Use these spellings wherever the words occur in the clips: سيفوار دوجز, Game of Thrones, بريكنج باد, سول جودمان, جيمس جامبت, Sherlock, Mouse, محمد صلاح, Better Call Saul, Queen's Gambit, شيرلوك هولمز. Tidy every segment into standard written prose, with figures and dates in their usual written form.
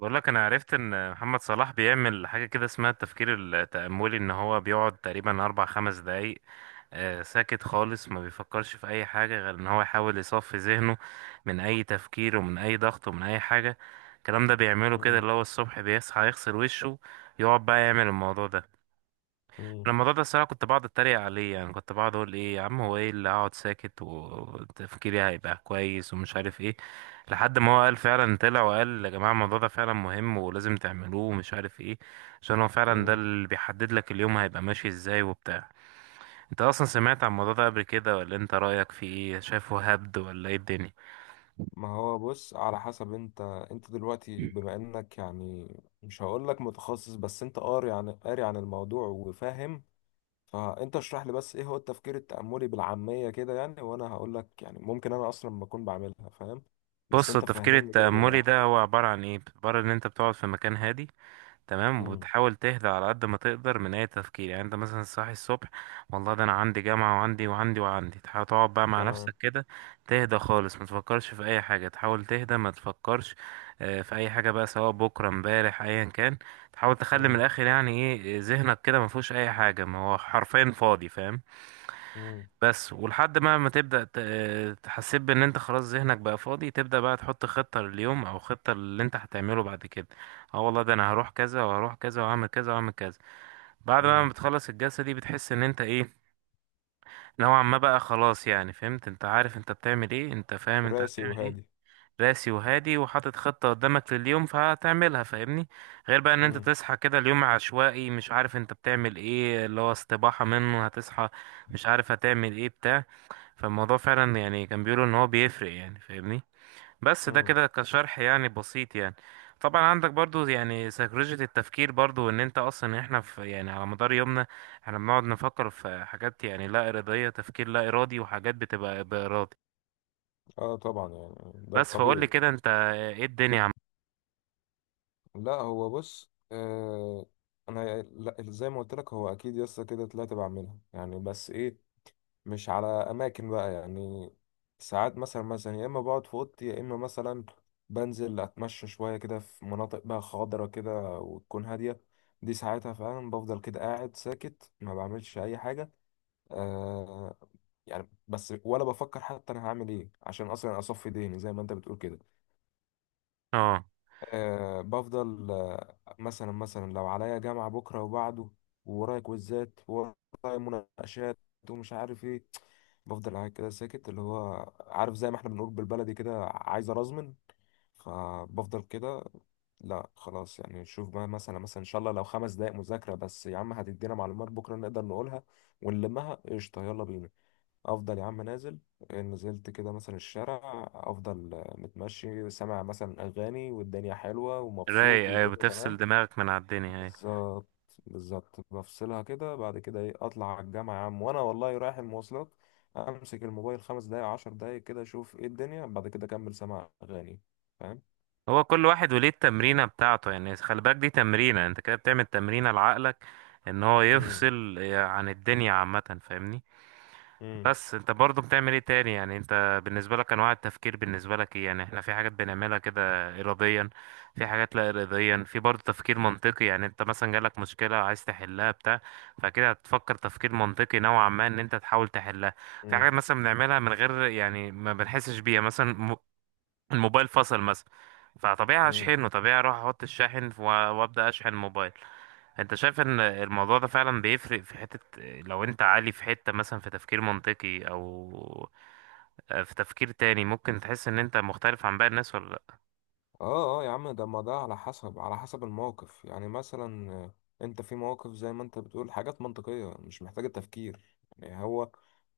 بقول لك انا عرفت ان محمد صلاح بيعمل حاجه كده اسمها التفكير التأملي، ان هو بيقعد تقريبا اربع خمس دقايق ساكت خالص، ما بيفكرش في اي حاجه غير ان هو يحاول يصفي ذهنه من اي تفكير ومن اي ضغط ومن اي حاجه. الكلام ده بيعمله كده، مم. اللي هو الصبح بيصحى يغسل وشه، يقعد بقى يعمل الموضوع ده. مم. انا الموضوع ده الصراحه كنت بقعد اتريق عليه، يعني كنت بقعد اقول ايه يا عم، هو ايه اللي هقعد ساكت وتفكيري هيبقى كويس ومش عارف ايه. لحد ما هو قال فعلا، طلع وقال يا جماعه الموضوع ده فعلا مهم ولازم تعملوه ومش عارف ايه، عشان هو فعلا ده مم. اللي بيحدد لك اليوم هيبقى ماشي ازاي وبتاع. انت اصلا سمعت عن الموضوع ده قبل كده، ولا انت رايك فيه ايه؟ شايفه هبد ولا ايه الدنيا؟ ما هو بص، على حسب. انت دلوقتي بما انك يعني مش هقولك متخصص، بس انت قاري عن الموضوع وفاهم. فانت اشرح لي بس، ايه هو التفكير التأملي بالعامية كده يعني، وانا هقولك يعني ممكن انا اصلا ما اكون بعملها، فاهم؟ بس بص، انت التفكير فهمني كده التأملي بالراحة. ده هو عبارة عن ايه، عبارة ان انت بتقعد في مكان هادي، تمام، مم. وبتحاول تهدى على قد ما تقدر من اي تفكير. يعني انت مثلا صاحي الصبح، والله ده انا عندي جامعة وعندي وعندي وعندي، تحاول تقعد بقى مع تمام. نفسك كده، تهدى خالص، ما تفكرش في اي حاجة، تحاول تهدى ما تفكرش في اي حاجة بقى، سواء بكرة امبارح ايا كان. تحاول تخلي من مم. الاخر يعني ايه، ذهنك كده ما فيهوش اي حاجة، ما هو حرفيا فاضي، فاهم؟ مم. بس ولحد ما تبدأ تحسب ان انت خلاص ذهنك بقى فاضي، تبدأ بقى تحط خطة لليوم او خطة اللي انت هتعمله بعد كده. اه والله ده انا هروح كذا وهروح كذا وهعمل كذا وهعمل كذا. بعد مم. ما بتخلص الجلسة دي بتحس ان انت ايه، نوعا ما بقى خلاص، يعني فهمت، انت عارف انت بتعمل ايه، انت فاهم انت راسي هتعمل ايه. وهادي. راسي وهادي وحاطط خطة قدامك لليوم، فهتعملها، فاهمني؟ غير بقى ان انت مم. تصحى كده اليوم عشوائي، مش عارف انت بتعمل ايه، اللي هو استباحة منه هتصحى مش عارف هتعمل ايه، بتاع. فالموضوع فعلا يعني كان بيقولوا ان هو بيفرق يعني، فاهمني؟ بس ده مم. كده كشرح يعني بسيط يعني. طبعا عندك برضو يعني سيكولوجية التفكير، برضو ان انت اصلا احنا في يعني على مدار يومنا احنا بنقعد نفكر في حاجات، يعني لا ارادية، تفكير لا ارادي، وحاجات بتبقى بارادي. اه طبعا، يعني ده بس فقول لي الطبيعي. كده انت، ايه الدنيا عم؟ لا هو بص، آه، انا لا، زي ما قلت لك، هو اكيد يسطا كده طلعت بعملها يعني، بس ايه، مش على اماكن بقى يعني. ساعات مثلا مثلا يا اما بقعد في اوضتي، يا اما مثلا بنزل اتمشى شويه كده في مناطق بقى خضرة كده وتكون هاديه. دي ساعتها فعلا بفضل كده قاعد ساكت، ما بعملش اي حاجه. آه يعني، بس ولا بفكر حتى انا هعمل ايه عشان اصلا اصفي ذهني زي ما انت بتقول كده. اه آه، بفضل آه مثلا مثلا لو عليا جامعة بكرة وبعده، وورايا كويزات وورايا مناقشات، ومش عارف ايه، بفضل قاعد كده ساكت، اللي هو عارف زي ما احنا بنقول بالبلدي كده، عايز ارزمن. فبفضل كده. لا خلاص يعني، شوف بقى مثلا مثلا ان شاء الله لو 5 دقايق مذاكرة بس يا عم هتدينا معلومات بكرة نقدر نقولها ونلمها، قشطة يلا بينا. افضل يا عم نازل. نزلت كده مثلا الشارع، افضل آه متمشي، سامع مثلا اغاني، والدنيا حلوه ومبسوط رايق، ايوه، والدنيا بتفصل تمام. دماغك من على الدنيا، ايوه. بالظبط. بالظبط، بفصلها كده. بعد كده ايه؟ اطلع على الجامعه يا عم، وانا والله رايح المواصلات امسك الموبايل 5 دقايق 10 دقايق كده اشوف ايه الدنيا، بعد كده اكمل سماع اغاني. فاهم؟ هو كل واحد وليه التمرينة بتاعته يعني، خلي بالك دي تمرينة، انت كده بتعمل تمرينة لعقلك ان هو امم. يفصل يعني عن الدنيا عامة، فاهمني؟ امم. بس انت برضو بتعمل ايه تاني يعني، انت بالنسبة لك انواع التفكير بالنسبة لك ايه يعني؟ احنا في حاجات بنعملها كده اراديا، في حاجات لا اراديا، في برضو تفكير منطقي. يعني انت مثلا جالك مشكلة عايز تحلها بتاع، فكده هتفكر تفكير منطقي نوعا ما ان انت تحاول تحلها. في امم. حاجات مثلا بنعملها من غير يعني ما بنحسش بيها، مثلا الموبايل فصل مثلا، فطبيعي امم. هشحنه، طبيعي اروح احط الشاحن وابدا اشحن الموبايل. انت شايف ان الموضوع ده فعلا بيفرق في حتة، لو انت عالي في حتة مثلا في تفكير منطقي او في تفكير تاني، ممكن تحس ان انت مختلف عن باقي الناس ولا لا؟ اه اه يا عم، ده ما ده على حسب، على حسب الموقف يعني. مثلا آه، انت في مواقف زي ما انت بتقول، حاجات منطقية مش محتاجة تفكير يعني. هو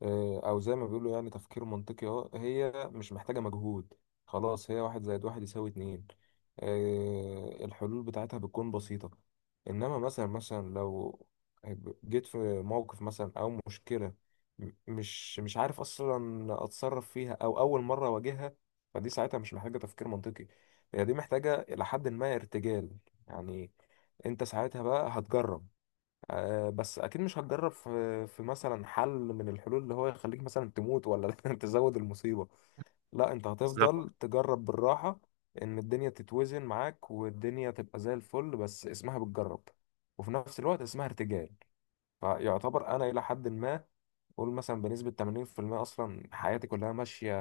آه، او زي ما بيقولوا يعني تفكير منطقي، اه هي مش محتاجة مجهود، خلاص، هي واحد زائد واحد يساوي اتنين. آه، الحلول بتاعتها بتكون بسيطة. انما مثلا مثلا لو جيت في موقف مثلا او مشكلة، مش عارف اصلا اتصرف فيها او اول مرة اواجهها، فدي ساعتها مش محتاجة تفكير منطقي، هي دي محتاجة إلى حد ما ارتجال يعني. أنت ساعتها بقى هتجرب. آه، بس أكيد مش هتجرب في مثلا حل من الحلول اللي هو يخليك مثلا تموت ولا تزود المصيبة. لا، أنت بالظبط. هتفضل تجرب بالراحة، إن الدنيا تتوزن معاك والدنيا تبقى زي الفل، بس اسمها بتجرب وفي نفس الوقت اسمها ارتجال. فيعتبر أنا إلى حد ما قول مثلا بنسبة 80% أصلا حياتي كلها ماشية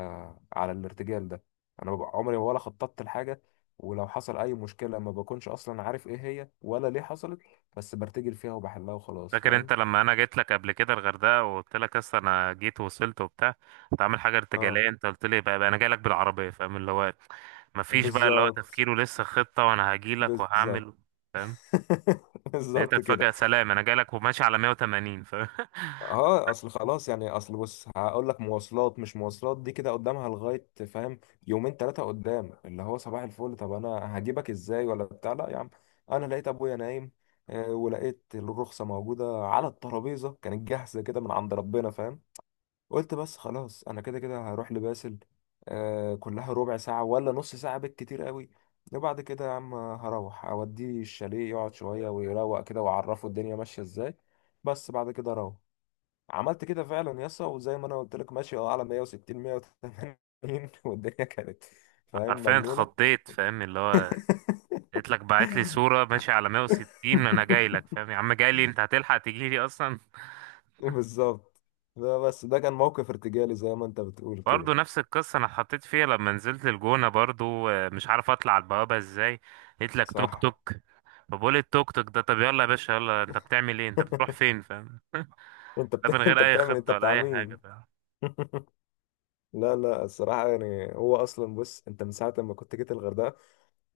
على الارتجال ده. أنا ببقى عمري ولا خططت لحاجة، ولو حصل أي مشكلة ما بكونش أصلا عارف إيه هي ولا ليه حصلت، بس برتجل فيها وبحلها وخلاص. فاكر انت فاهم؟ لما انا جيت لك قبل كده الغردقة وقلت لك اصل انا جيت ووصلت وبتاع، كنت عامل حاجة آه، ارتجالية؟ انت قلت لي بقى، انا جاي لك بالعربية، فاهم؟ اللي هو مفيش بقى اللي هو بالظبط. تفكير ولسه خطة، وانا هجي لك بالظبط. وهعمل، فاهم؟ بالظبط لقيتك كده. فجأة سلام، انا جاي لك وماشي على 180، فاهم؟ اه، اصل خلاص يعني، اصل بص هقول لك، مواصلات مش مواصلات دي كده قدامها لغايه، فاهم، يومين ثلاثه قدام، اللي هو صباح الفل طب انا هجيبك ازاي ولا بتاع، لا يا عم. انا لقيت ابويا نايم، آه، ولقيت الرخصه موجوده على الترابيزه، كانت جاهزه كده من عند ربنا، فاهم، قلت بس خلاص انا كده كده هروح لباسل، آه، كلها ربع ساعه ولا نص ساعه بالكتير قوي، وبعد كده يا عم هروح اوديه الشاليه يقعد شويه ويروق كده واعرفه الدنيا ماشيه ازاي، بس بعد كده اروح. عملت كده فعلا يسا، وزي ما انا قلت لك ماشي اه على 160 180 والدنيا كانت فاهم حرفيا مجنونة. اتخضيت، فاهم؟ اللي هو قلت لك بعت لي صورة ماشي على 160، انا جاي لك، فاهم يا عم؟ جاي لي انت، هتلحق تجي لي اصلا؟ بالظبط. ده بس ده كان موقف ارتجالي زي ما انت بتقول كده. برضو نفس القصة انا اتحطيت فيها لما نزلت الجونة برضو، مش عارف اطلع على البوابة ازاي، قلت لك توك صح. توك. فبقول التوك توك ده، طب يلا يا باشا، يلا انت بتعمل ايه؟ انت بتروح فين؟ فاهم؟ انت ده من بت... غير انت اي بتعمل، انت خطة ولا بتاع اي حاجة، مين؟ فاهم؟ لا لا، الصراحة يعني هو اصلا بص، انت من ساعة ما كنت جيت الغردقة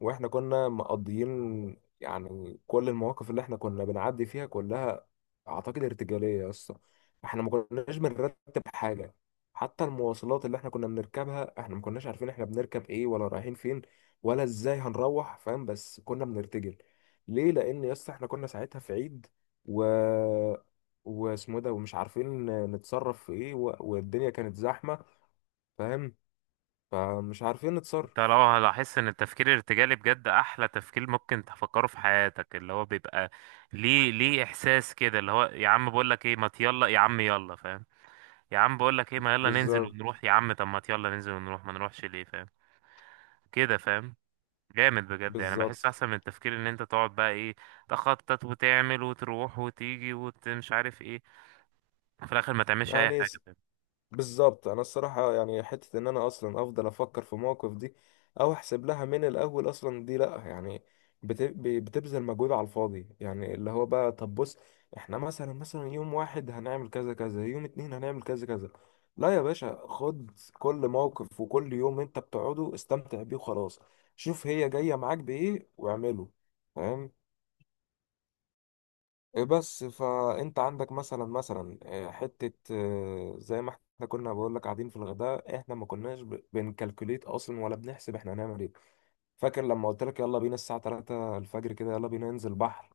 واحنا كنا مقضيين يعني، كل المواقف اللي احنا كنا بنعدي فيها كلها اعتقد ارتجاليه يا اسطى. احنا ما كناش بنرتب حاجه، حتى المواصلات اللي احنا كنا بنركبها احنا ما كناش عارفين احنا بنركب ايه ولا رايحين فين ولا ازاي هنروح، فاهم، بس كنا بنرتجل. ليه؟ لان يا اسطى احنا كنا ساعتها في عيد، و واسمه ده، ومش عارفين نتصرف في ايه، و... والدنيا كانت زحمه، فاهم، فمش عارفين انت لو نتصرف. هلاحظ ان التفكير الارتجالي بجد احلى تفكير ممكن تفكره في حياتك، اللي هو بيبقى ليه، ليه احساس كده اللي هو يا عم بقول لك ايه، ما يلا يا عم، يلا، فاهم؟ يا عم بقول لك ايه، ما يلا ننزل بالظبط. ونروح، يا عم طب ما يلا ننزل ونروح، ما نروحش ليه، فاهم كده، فاهم؟ جامد بجد يعني، بحس بالظبط. احسن من التفكير ان انت تقعد بقى ايه، تخطط وتعمل وتروح وتيجي ومش عارف ايه، في الاخر ما تعملش اي يعني حاجه، فاهم؟ بالظبط، انا الصراحه يعني حته ان انا اصلا افضل افكر في مواقف دي او احسب لها من الاول اصلا، دي لا يعني، بتبذل مجهود على الفاضي يعني، اللي هو بقى طب بص، احنا مثلا مثلا يوم واحد هنعمل كذا كذا، يوم اتنين هنعمل كذا كذا، لا يا باشا، خد كل موقف وكل يوم انت بتقعده استمتع بيه وخلاص، شوف هي جايه معاك بايه واعمله. فاهم؟ إيه بس فانت عندك مثلا مثلا آه، حته آه، زي ما احنا كنا بقول لك قاعدين في الغداء، احنا ما كناش بنكالكوليت اصلا ولا بنحسب احنا هنعمل ايه. فاكر لما قلت لك يلا بينا الساعه 3 الفجر كده، يلا بينا ننزل بحر،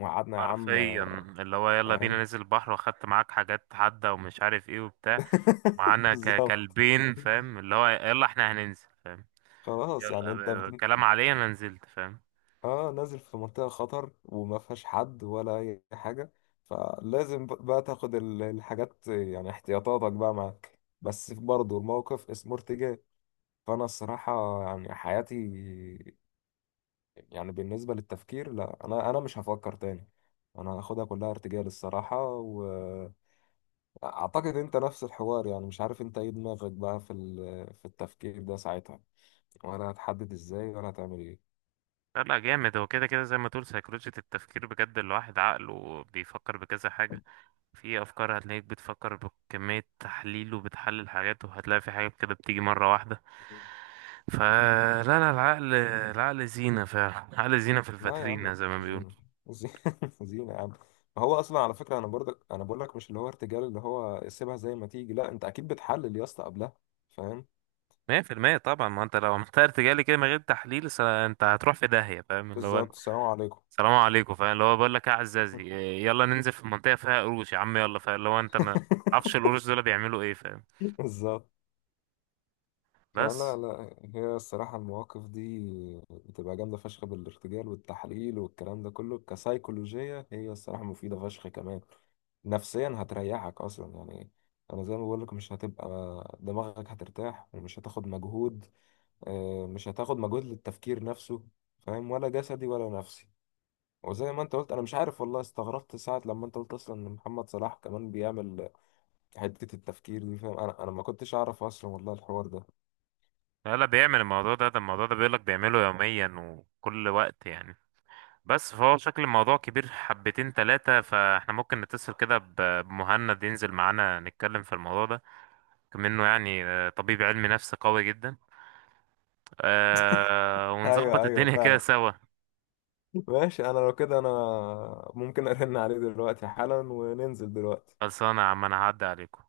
وقعدنا يا عم حرفيا آه، اللي هو يلا بينا فاهم. ننزل البحر، واخدت معاك حاجات حادة ومش عارف ايه وبتاع، ومعانا بالظبط. كلبين، فاهم؟ اللي هو يلا احنا هننزل، فاهم؟ خلاص يلا، يعني انت بت... الكلام عليا انا نزلت، فاهم؟ اه، نازل في منطقة خطر وما فيهاش حد ولا اي حاجة، فلازم بقى تاخد الحاجات يعني احتياطاتك بقى معاك، بس برضه الموقف اسمه ارتجال. فانا الصراحة يعني حياتي، يعني بالنسبة للتفكير، لا انا مش هفكر تاني، انا هاخدها كلها ارتجال الصراحة. واعتقد انت نفس الحوار يعني، مش عارف انت ايه دماغك بقى في في التفكير ده ساعتها، ولا هتحدد ازاي ولا هتعمل ايه. لا لا جامد، هو كده كده زي ما تقول سيكولوجية التفكير بجد الواحد عقله بيفكر بكذا حاجة. في افكار هتلاقيك بتفكر بكمية تحليل وبتحلل حاجات، وهتلاقي في حاجات كده بتيجي مرة واحدة. فلا لا، العقل زينة فعلا. عقل زينة في لا يا عم، الفاترينا زي ما زينة. بيقولوا. زينة زينة يا عم. ما هو اصلا على فكره انا برضك انا بقول لك، مش اللي هو ارتجال اللي هو سيبها زي ما تيجي، لا انت اكيد بتحلل يا اسطى قبلها، فاهم. 100% طبعا، ما انت لو عملت ارتجالي كده من غير تحليل انت هتروح في داهية، فاهم؟ اللي هو بالظبط. السلام عليكم. سلام عليكم، فاهم؟ اللي هو بقول لك ايه يا عزازي، يلا ننزل في منطقة فيها قروش يا عم، يلا، فاهم؟ اللي هو انت ما تعرفش القروش دول بيعملوا ايه، فاهم؟ بالظبط. فلا بس. لا، هي الصراحه المواقف دي بتبقى جامده فشخ، بالارتجال والتحليل والكلام ده كله كسيكولوجيه، هي الصراحه مفيده فشخ كمان نفسيا، هتريحك اصلا يعني. انا زي ما بقول لك، مش هتبقى، دماغك هترتاح ومش هتاخد مجهود، آه، مش هتاخد مجهود للتفكير نفسه، فاهم، ولا جسدي ولا نفسي. وزي ما انت قلت، انا مش عارف والله، استغربت ساعة لما انت قلت اصلا ان محمد صلاح كمان بيعمل حتة التفكير دي، فاهم، انا ما كنتش اعرف اصلا والله الحوار ده. لا لا، بيعمل الموضوع ده، ده الموضوع ده بيقول لك بيعمله يوميا وكل وقت يعني. بس فهو شكل الموضوع كبير حبتين تلاتة، فاحنا ممكن نتصل كده بمهند ينزل معانا نتكلم في الموضوع ده، كم انه يعني طبيب علم نفس قوي جدا، ونظبط ايوه ايوه، الدنيا كده فعلا سوا. ماشي. انا لو كده انا ممكن ارن عليه دلوقتي حالا وننزل دلوقتي. خلصانة يا عم، انا هعدي عليكم.